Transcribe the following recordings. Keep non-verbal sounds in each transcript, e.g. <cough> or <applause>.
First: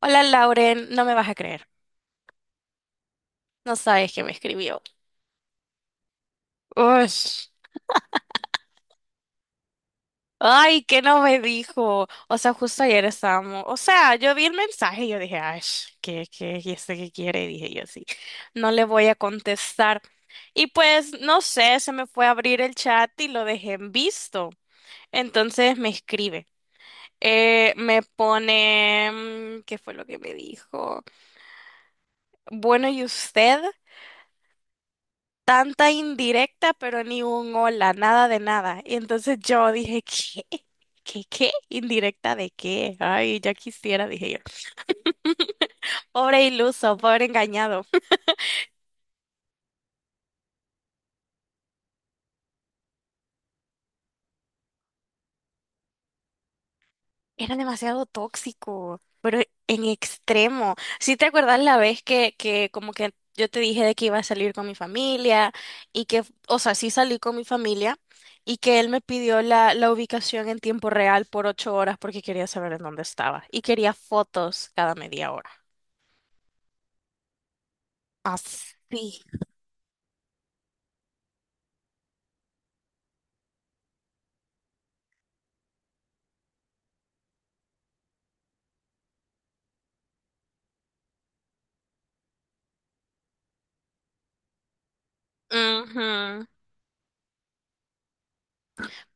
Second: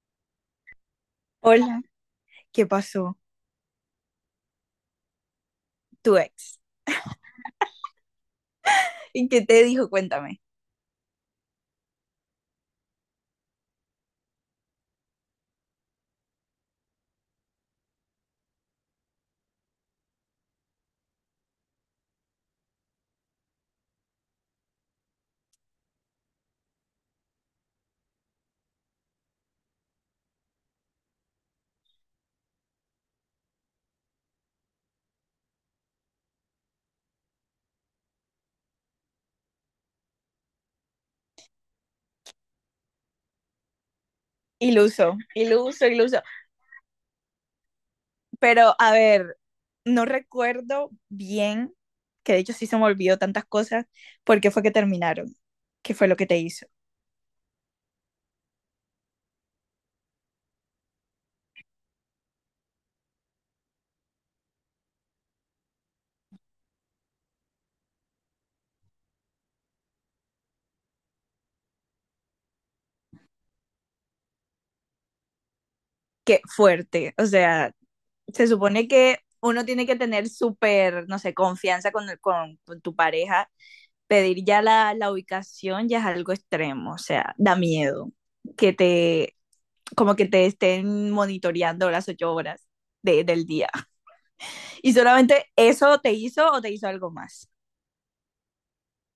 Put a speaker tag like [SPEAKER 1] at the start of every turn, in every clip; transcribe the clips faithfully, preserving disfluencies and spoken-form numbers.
[SPEAKER 1] Hola Lauren, no me vas a creer.
[SPEAKER 2] Hola, ¿qué pasó?
[SPEAKER 1] No sabes que me escribió.
[SPEAKER 2] Tu ex.
[SPEAKER 1] Ush.
[SPEAKER 2] ¿Y qué te dijo? Cuéntame.
[SPEAKER 1] Ay, que no me dijo. O sea, justo ayer estábamos. O sea, yo vi el mensaje y yo dije, ay, sh, ¿qué, qué, y este qué quiere? Dije yo sí. No le voy a contestar. Y pues, no sé, se me fue a abrir el chat y lo dejé en visto. Entonces me escribe. Eh, me pone, mm, ¿qué fue lo que me dijo? Bueno, ¿y usted? Tanta indirecta, pero ni un hola, nada de nada. Y entonces yo dije, ¿qué? ¿Qué, qué? ¿Indirecta de qué? Ay, ya quisiera, dije yo.
[SPEAKER 2] Y lo usó, y lo usó, y lo usó.
[SPEAKER 1] Pobre iluso, pobre engañado.
[SPEAKER 2] Pero, a ver, no recuerdo bien, que de hecho sí se me olvidó tantas cosas, por qué fue que terminaron, qué fue lo que te hizo.
[SPEAKER 1] Era demasiado tóxico, pero en extremo. ¿Sí te acuerdas la vez que, que como que yo te dije de que iba a salir con mi familia y que, o sea, sí salí con mi familia y que él me pidió la, la ubicación en tiempo real por ocho horas porque quería saber en dónde estaba y quería fotos cada media hora?
[SPEAKER 2] Qué fuerte. O sea, se
[SPEAKER 1] Así.
[SPEAKER 2] supone que uno tiene que tener súper, no sé, confianza con, con, con tu pareja. Pedir ya la, la ubicación ya es algo extremo, o sea, da miedo que te como que te estén monitoreando las ocho horas de- del día. Y solamente eso te
[SPEAKER 1] Ujú.
[SPEAKER 2] hizo o te hizo algo más.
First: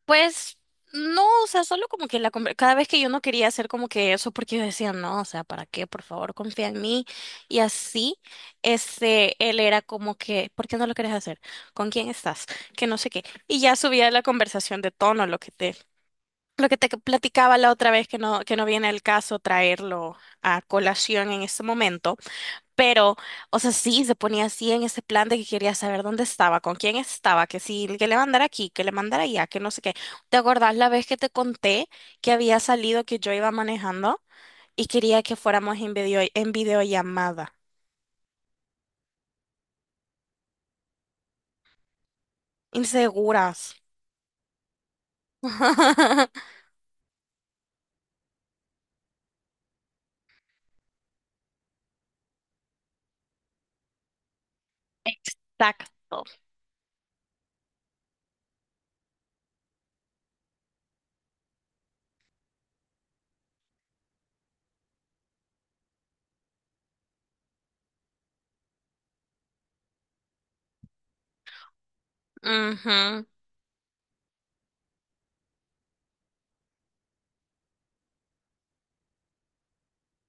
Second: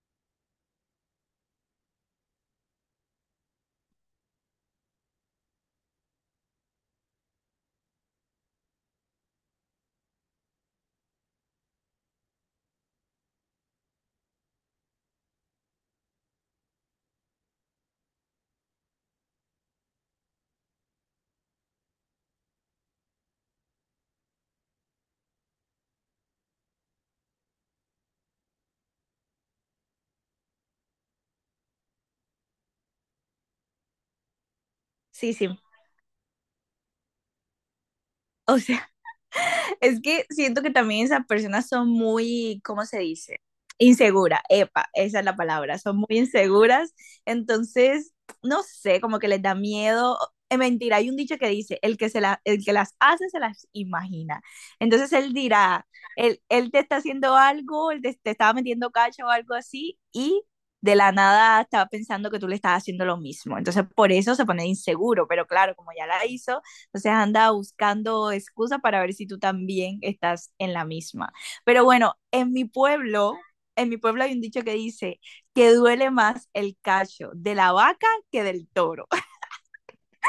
[SPEAKER 1] Pues no, o sea, solo como que la conver- cada vez que yo no quería hacer como que eso porque yo decía, no, o sea, ¿para qué? Por favor, confía en mí. Y así, este, él era como que, ¿por qué no lo querés hacer? ¿Con quién estás? Que no sé qué. Y ya subía la conversación de tono, lo que te, lo que te platicaba la otra vez que no, que no viene al caso traerlo a colación en este momento. Pero, o sea, sí, se ponía así en ese plan de que quería saber dónde estaba, con quién estaba, que si que le mandara aquí, que le mandara allá, que no sé qué. ¿Te acordás la vez que te conté que había salido que yo iba manejando y quería
[SPEAKER 2] Sí,
[SPEAKER 1] que
[SPEAKER 2] sí.
[SPEAKER 1] fuéramos en video, en videollamada?
[SPEAKER 2] O sea, es que siento que también esas personas son muy, ¿cómo se dice?
[SPEAKER 1] Inseguras.
[SPEAKER 2] Insegura, epa, esa es la palabra, son muy
[SPEAKER 1] <laughs>
[SPEAKER 2] inseguras, entonces, no sé, como que les da miedo. Es mentira, hay un dicho que dice, el que, se la, el que las hace se las imagina. Entonces él dirá,
[SPEAKER 1] Exacto.
[SPEAKER 2] él, él te está haciendo algo, él te, te estaba metiendo cacho o algo así, y de la nada estaba pensando que tú le estás haciendo lo mismo. Entonces por eso se pone inseguro, pero claro, como ya la hizo, entonces anda buscando excusa para ver si tú también estás en la misma. Pero bueno, en mi
[SPEAKER 1] Ujú.
[SPEAKER 2] pueblo, en mi pueblo hay un dicho que dice que duele más el cacho de la vaca que del toro.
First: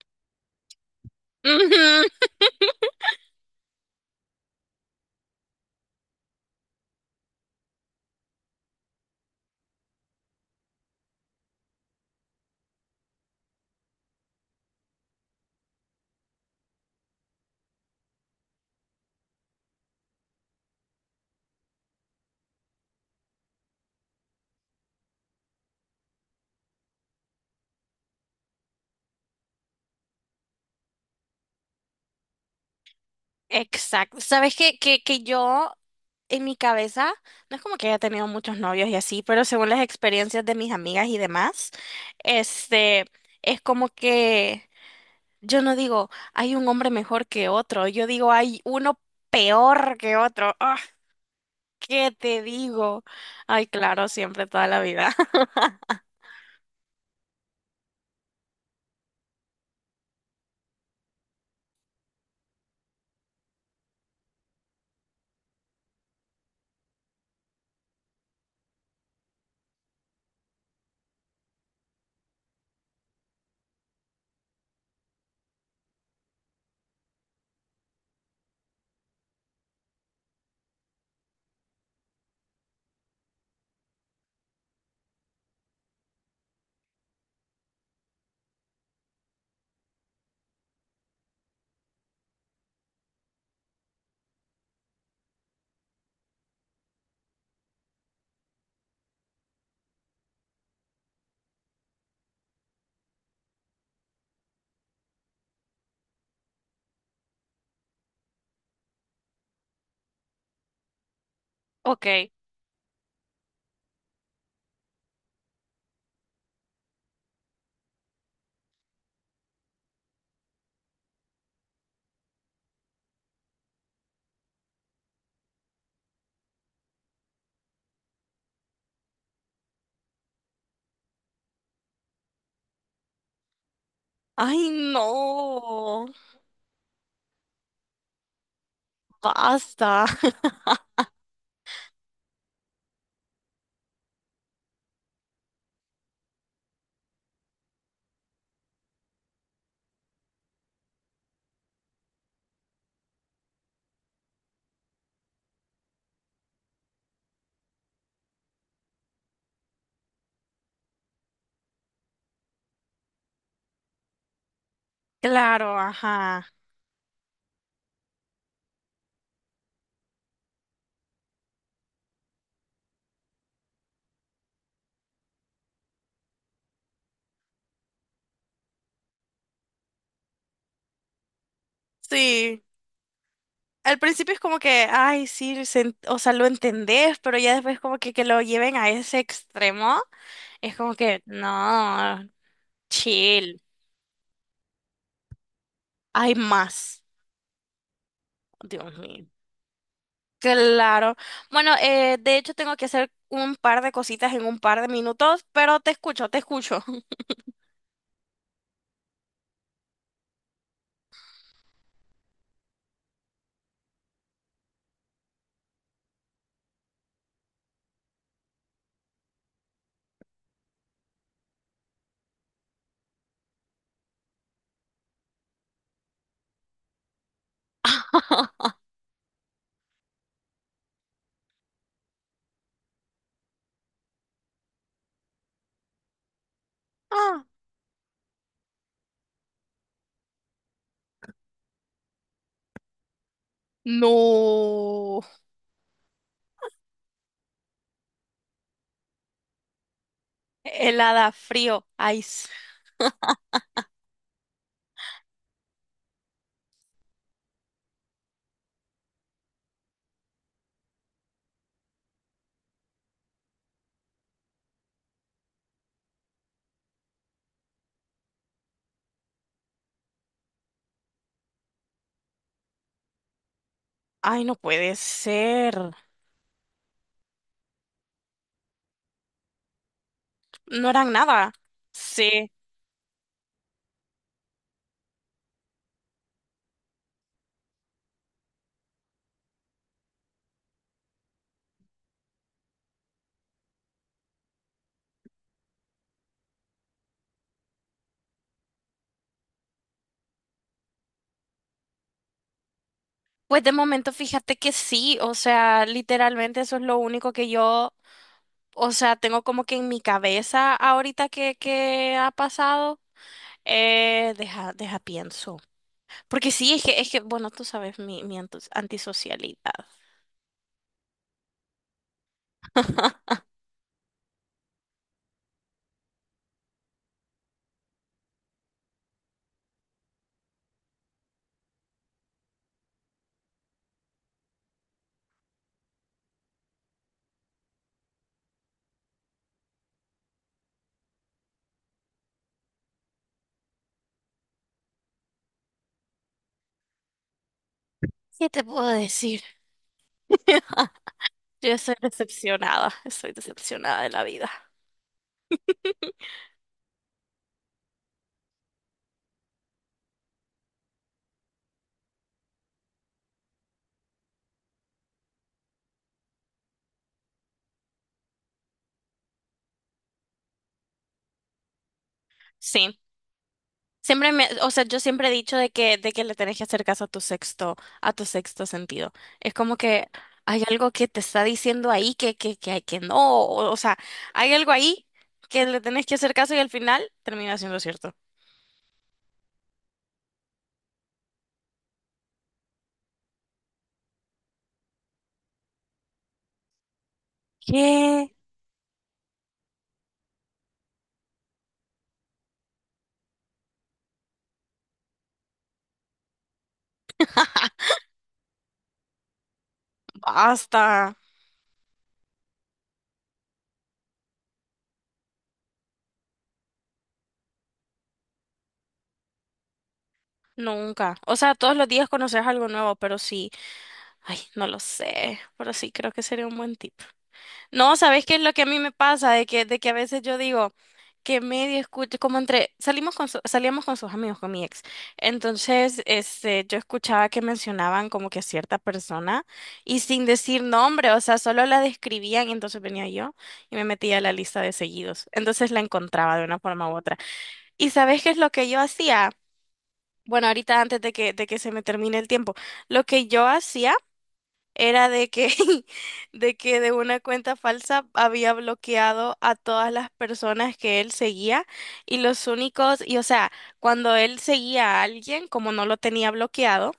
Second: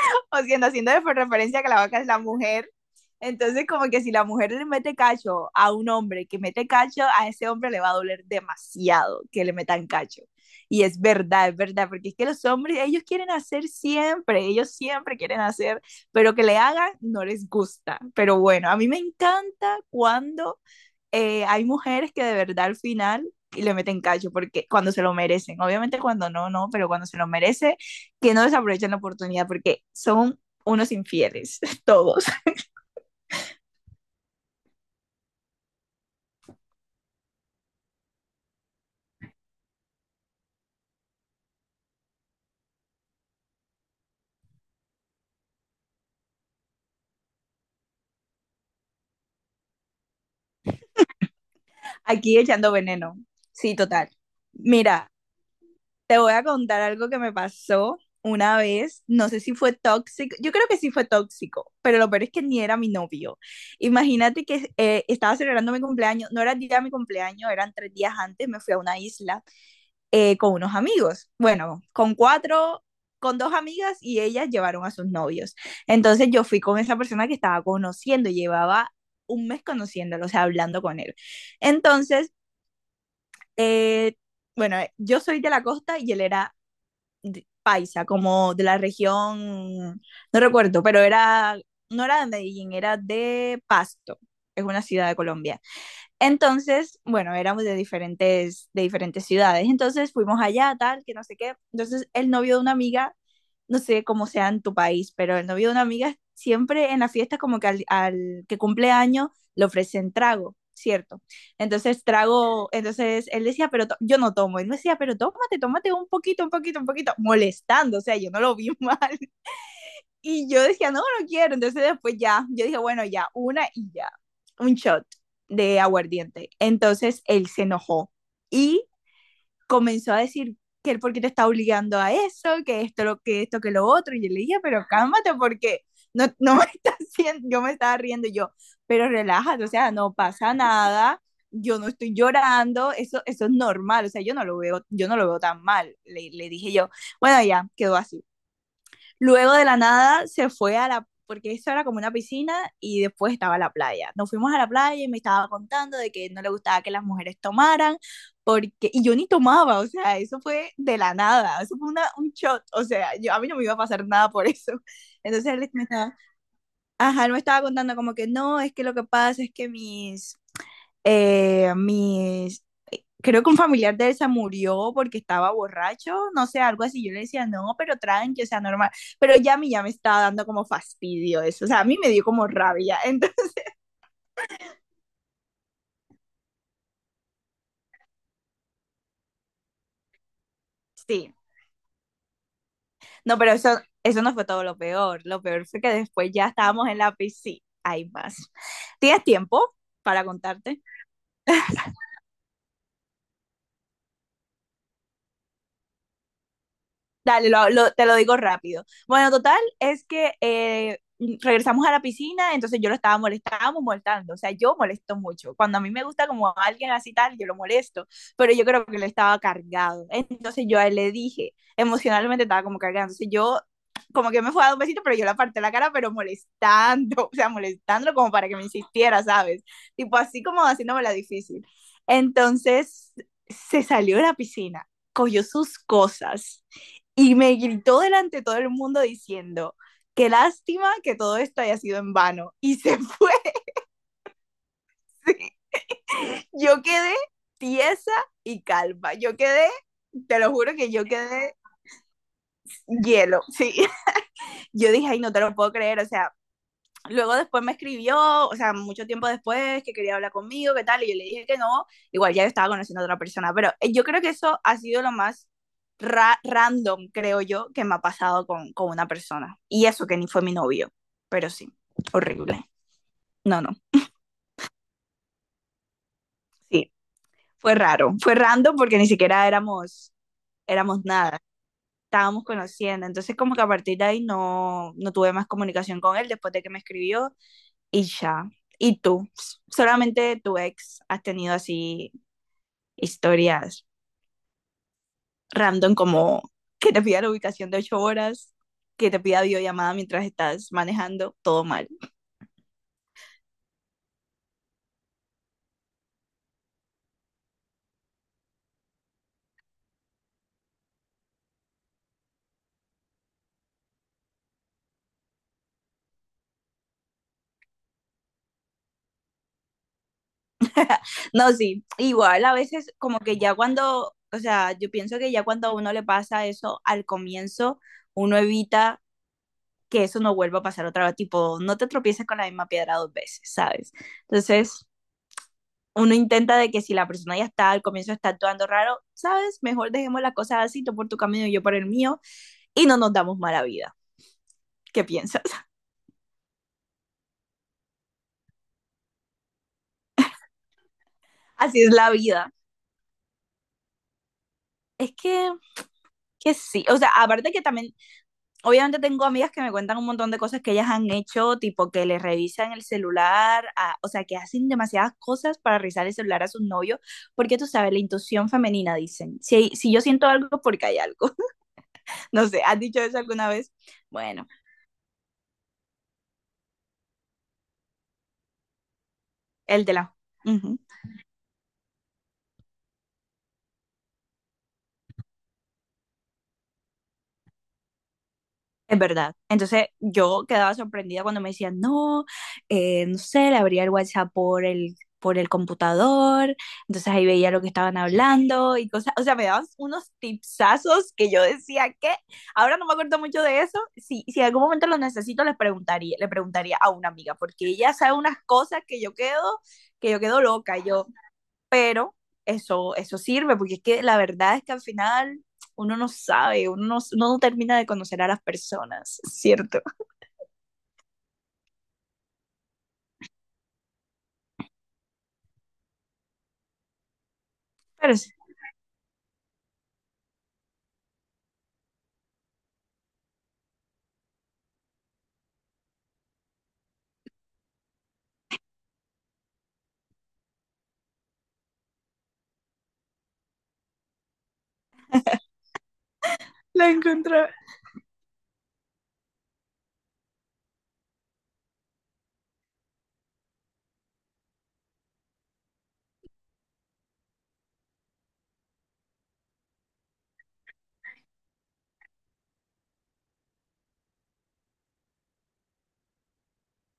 [SPEAKER 2] <laughs> o haciendo, haciendo referencia a que la vaca es la
[SPEAKER 1] Ujú.
[SPEAKER 2] mujer. Entonces, como que si la mujer le mete cacho a un hombre que mete cacho, a ese hombre le va a doler demasiado que le metan cacho. Y es verdad, es verdad, porque es que los hombres, ellos quieren hacer siempre, ellos siempre quieren hacer, pero que le hagan no les gusta. Pero bueno, a mí me encanta cuando eh, hay mujeres que de verdad al final le meten cacho porque cuando se lo merecen, obviamente cuando no, no, pero cuando se lo merece, que no desaprovechen la oportunidad porque son unos infieles, <laughs> todos,
[SPEAKER 1] Exacto. Sabes que, que, que yo en mi cabeza, no es como que haya tenido muchos novios y así, pero según las experiencias de mis amigas y demás, este, es como que yo no digo, hay un hombre mejor que otro, yo digo, hay uno peor que otro. Ah, ¿qué
[SPEAKER 2] aquí
[SPEAKER 1] te
[SPEAKER 2] echando
[SPEAKER 1] digo?
[SPEAKER 2] veneno.
[SPEAKER 1] Ay,
[SPEAKER 2] Sí,
[SPEAKER 1] claro,
[SPEAKER 2] total.
[SPEAKER 1] siempre, toda la
[SPEAKER 2] Mira,
[SPEAKER 1] vida. <laughs>
[SPEAKER 2] te voy a contar algo que me pasó una vez, no sé si fue tóxico, yo creo que sí fue tóxico, pero lo peor es que ni era mi novio. Imagínate que eh, estaba celebrando mi cumpleaños, no era el día de mi cumpleaños, eran tres días antes, me fui a una isla eh, con unos amigos. Bueno, con cuatro, con dos amigas y ellas llevaron a sus novios. Entonces yo fui con esa persona que estaba conociendo, llevaba un mes conociéndolo, o sea, hablando con él. Entonces, eh, bueno, eh, yo soy de la costa y él era de- paisa, como de la región, no recuerdo, pero era, no era de Medellín, era de Pasto, es una ciudad de Colombia. Entonces, bueno, éramos de diferentes, de diferentes ciudades. Entonces fuimos allá, tal, que no sé qué. Entonces el novio de una amiga, no sé cómo sea en tu país, pero el novio de una amiga siempre en la fiesta como que al, al que cumple año le ofrecen trago, ¿cierto? Entonces
[SPEAKER 1] Ok.
[SPEAKER 2] trago, entonces él decía, pero to- yo no tomo. Él me decía, pero tómate, tómate un poquito, un poquito, un poquito, molestando. O sea, yo no lo vi <laughs> mal. Y yo decía, no, no quiero. Entonces después ya, yo dije, bueno, ya, una y ya, un shot de aguardiente. Entonces él se enojó y comenzó a decir que él porque te está obligando a eso, que esto, lo, que esto, que lo otro. Y yo le dije,
[SPEAKER 1] Ay,
[SPEAKER 2] pero cálmate porque
[SPEAKER 1] no.
[SPEAKER 2] no, no me <laughs> estás haciendo, yo me estaba riendo yo, pero relájate, o sea,
[SPEAKER 1] Basta.
[SPEAKER 2] no
[SPEAKER 1] <laughs>
[SPEAKER 2] pasa nada, yo no estoy llorando, eso, eso es normal, o sea, yo no lo veo, yo no lo veo tan mal. Le, le dije yo, bueno, ya, quedó así. Luego de la nada se fue a la, porque eso era como una piscina y después estaba la playa. Nos fuimos a la playa y me estaba contando de que no le gustaba que las mujeres tomaran, porque, y yo ni tomaba, o sea, eso fue de la nada, eso fue una, un shot, o sea, yo, a mí no me iba a pasar nada por eso. <laughs> Entonces él
[SPEAKER 1] Claro,
[SPEAKER 2] me estaba,
[SPEAKER 1] ajá.
[SPEAKER 2] ajá, él me estaba contando como que no, es que lo que pasa es que mis, eh, mis, creo que un familiar de él se murió porque estaba borracho, no sé, algo así. Yo le decía, no, pero tranqui, o sea, normal. Pero ya a mí ya me estaba dando como fastidio eso, o sea, a mí me dio como
[SPEAKER 1] Sí.
[SPEAKER 2] rabia. <laughs> Entonces,
[SPEAKER 1] Al principio es como que, ay, sí, se en- o sea, lo entendés, pero ya después como que, que lo lleven a ese extremo, es como que,
[SPEAKER 2] sí,
[SPEAKER 1] no,
[SPEAKER 2] no, pero
[SPEAKER 1] chill,
[SPEAKER 2] eso, eso no fue todo lo peor. Lo peor fue que después
[SPEAKER 1] hay
[SPEAKER 2] ya estábamos en
[SPEAKER 1] más.
[SPEAKER 2] la piscina. Hay más.
[SPEAKER 1] Dios
[SPEAKER 2] ¿Tienes
[SPEAKER 1] mío.
[SPEAKER 2] tiempo para contarte?
[SPEAKER 1] Claro. Bueno, eh, de hecho tengo que hacer un par de cositas en un par de minutos, pero te escucho, te escucho.
[SPEAKER 2] Dale, lo- lo- te lo digo rápido. Bueno, total, es que eh, regresamos a la piscina, entonces yo lo estaba molestando, estábamos molestando. O sea, yo molesto mucho. Cuando a mí me gusta como a alguien así tal, yo lo molesto, pero yo creo que él estaba cargado. Entonces yo a él le dije, emocionalmente estaba como cargado. Entonces yo como que me fue a dar un besito, pero yo le aparté la cara, pero molestando, <laughs> o sea, molestándolo como para que me
[SPEAKER 1] <laughs>
[SPEAKER 2] insistiera, ¿sabes? Tipo así como haciéndome la difícil. Entonces se salió de la piscina, cogió sus cosas y
[SPEAKER 1] Ah,
[SPEAKER 2] me gritó delante de todo el mundo diciendo, qué lástima que todo esto haya sido en vano. Y se <laughs> fue.
[SPEAKER 1] no.
[SPEAKER 2] Yo quedé tiesa y calva. Yo quedé, te lo juro que yo
[SPEAKER 1] Helada,
[SPEAKER 2] quedé
[SPEAKER 1] frío, ice.
[SPEAKER 2] hielo. Sí. <laughs> Yo dije, ay, no te lo puedo creer. O sea, luego después me escribió, o sea, mucho tiempo después, que quería hablar conmigo, qué tal, y yo le dije que no, igual ya yo estaba conociendo a otra persona, pero eh, yo creo que eso ha sido lo más ra- random, creo yo, que me ha pasado con, con una persona. Y eso que ni fue mi novio, pero sí, horrible. No, no,
[SPEAKER 1] Ay, no puede ser.
[SPEAKER 2] sí, fue raro, fue random porque ni siquiera éramos,
[SPEAKER 1] No
[SPEAKER 2] éramos
[SPEAKER 1] eran
[SPEAKER 2] nada,
[SPEAKER 1] nada.
[SPEAKER 2] estábamos
[SPEAKER 1] Sí.
[SPEAKER 2] conociendo, entonces como que a partir de ahí no, no tuve más comunicación con él después de que me escribió y ya. ¿Y tú? Solamente tu ex has tenido así historias random como que te pida la ubicación de ocho horas, que te pida videollamada mientras estás manejando, todo mal.
[SPEAKER 1] Pues de momento fíjate que sí, o sea, literalmente eso es lo único que yo, o sea, tengo como que en mi cabeza ahorita que, que ha pasado. Eh, deja, deja pienso. Porque sí, es que, es que, bueno, tú sabes mi, mi antus- antisocialidad.
[SPEAKER 2] No, sí, igual a veces como que ya cuando, o sea, yo pienso que ya cuando a uno le pasa eso al comienzo, uno evita que eso no vuelva a pasar otra vez, tipo, no te tropieces con la misma piedra dos veces, ¿sabes? Entonces, uno intenta de que si la persona ya está al comienzo está actuando raro, sabes, mejor dejemos las cosas así, tú por tu camino y yo por el mío, y no nos damos mala vida. ¿Qué piensas? <laughs>
[SPEAKER 1] ¿Qué te puedo decir? <laughs> Yo
[SPEAKER 2] Así es
[SPEAKER 1] estoy
[SPEAKER 2] la vida.
[SPEAKER 1] decepcionada, estoy decepcionada de la vida.
[SPEAKER 2] Es que, que sí, o sea, aparte que también, obviamente tengo amigas que me cuentan un montón de cosas que ellas han hecho, tipo que les revisan el celular, a- o sea, que hacen demasiadas cosas para revisar el celular a sus novios, porque tú sabes, la intuición femenina, dicen, si, si, yo siento algo, porque hay algo. <laughs> No sé, ¿has
[SPEAKER 1] Sí.
[SPEAKER 2] dicho eso alguna vez?
[SPEAKER 1] Siempre me,
[SPEAKER 2] Bueno,
[SPEAKER 1] o sea, yo siempre he dicho de que, de que le tenés que hacer caso a tu sexto, a tu sexto sentido. Es como
[SPEAKER 2] el de
[SPEAKER 1] que
[SPEAKER 2] la...
[SPEAKER 1] hay
[SPEAKER 2] Ujú.
[SPEAKER 1] algo que te está diciendo ahí que, que, que, hay- que no, o, o sea, hay algo ahí que le tenés que hacer caso y al final termina siendo cierto.
[SPEAKER 2] Es verdad. Entonces yo quedaba sorprendida cuando me decían, no, eh, no sé, le abría el WhatsApp por el, por el, computador, entonces ahí veía lo que estaban
[SPEAKER 1] ¿Qué?
[SPEAKER 2] hablando y cosas, o sea, me daban unos tipsazos que yo decía que, ahora no me acuerdo mucho de eso, si, si en algún momento lo necesito les preguntaría, le preguntaría a una amiga, porque ella sabe unas cosas que yo quedo, que yo quedo loca, yo,
[SPEAKER 1] Basta.
[SPEAKER 2] pero eso, eso sirve, porque es que la verdad es que al final uno no sabe, uno no, uno no termina de conocer a las personas, ¿cierto?
[SPEAKER 1] Nunca. O sea, todos los días conoces algo nuevo, pero sí, ay, no lo sé, pero sí creo que sería un buen tip. No,
[SPEAKER 2] Pero
[SPEAKER 1] ¿sabes
[SPEAKER 2] sí,
[SPEAKER 1] qué es lo que a mí me pasa? De que, de que a veces yo digo que medio escucho, como entre, salimos con su- salíamos con sus amigos, con mi ex. Entonces, este, yo escuchaba que mencionaban como que a cierta persona y sin decir nombre, o sea, solo la describían y entonces venía yo y me metía a la lista de seguidos. Entonces la encontraba de una forma
[SPEAKER 2] la
[SPEAKER 1] u otra.
[SPEAKER 2] encontré.
[SPEAKER 1] ¿Y sabes qué es lo que yo hacía? Bueno, ahorita antes de que, de que se me termine el tiempo, lo que yo hacía era de que, <laughs> de que de una cuenta falsa había bloqueado a todas las personas que él seguía y los únicos, y o sea, cuando él seguía a alguien, como no lo tenía bloqueado,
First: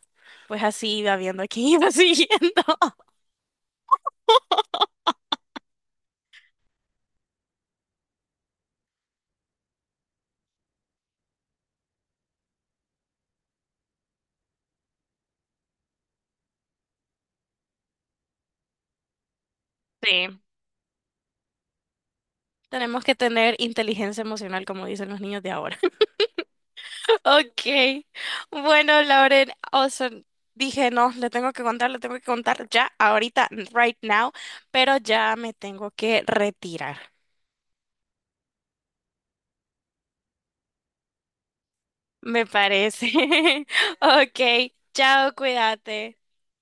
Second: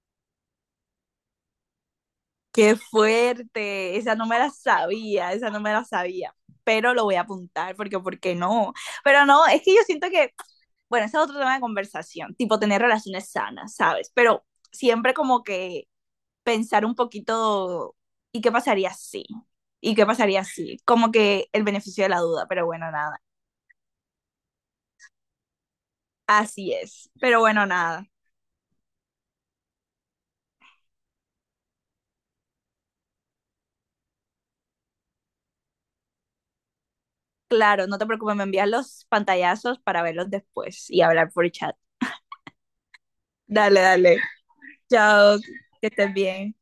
[SPEAKER 1] pues así iba viendo a quién iba <laughs> siguiendo.
[SPEAKER 2] Qué fuerte, esa no me la sabía, esa no me la sabía, pero lo voy a apuntar porque, ¿por qué no? Pero no, es que yo siento que, bueno, ese es otro tema de conversación, tipo tener relaciones sanas, ¿sabes? Pero siempre como que pensar un poquito, ¿y qué pasaría si? ¿Y qué
[SPEAKER 1] Sí,
[SPEAKER 2] pasaría si? Como que el beneficio de la duda, pero bueno,
[SPEAKER 1] tenemos que
[SPEAKER 2] nada.
[SPEAKER 1] tener inteligencia emocional, como dicen los niños de ahora. <laughs>
[SPEAKER 2] Así es, pero
[SPEAKER 1] Ok,
[SPEAKER 2] bueno, nada.
[SPEAKER 1] bueno, Lauren, o sea, dije, no, le tengo que contar, le tengo que contar ya, ahorita, right now, pero ya me tengo que retirar.
[SPEAKER 2] Claro, no te preocupes, me envías los pantallazos para verlos después y hablar por chat.
[SPEAKER 1] Me parece. <laughs>
[SPEAKER 2] Dale, dale.
[SPEAKER 1] Ok, chao,
[SPEAKER 2] Chao, que estés
[SPEAKER 1] cuídate.
[SPEAKER 2] bien.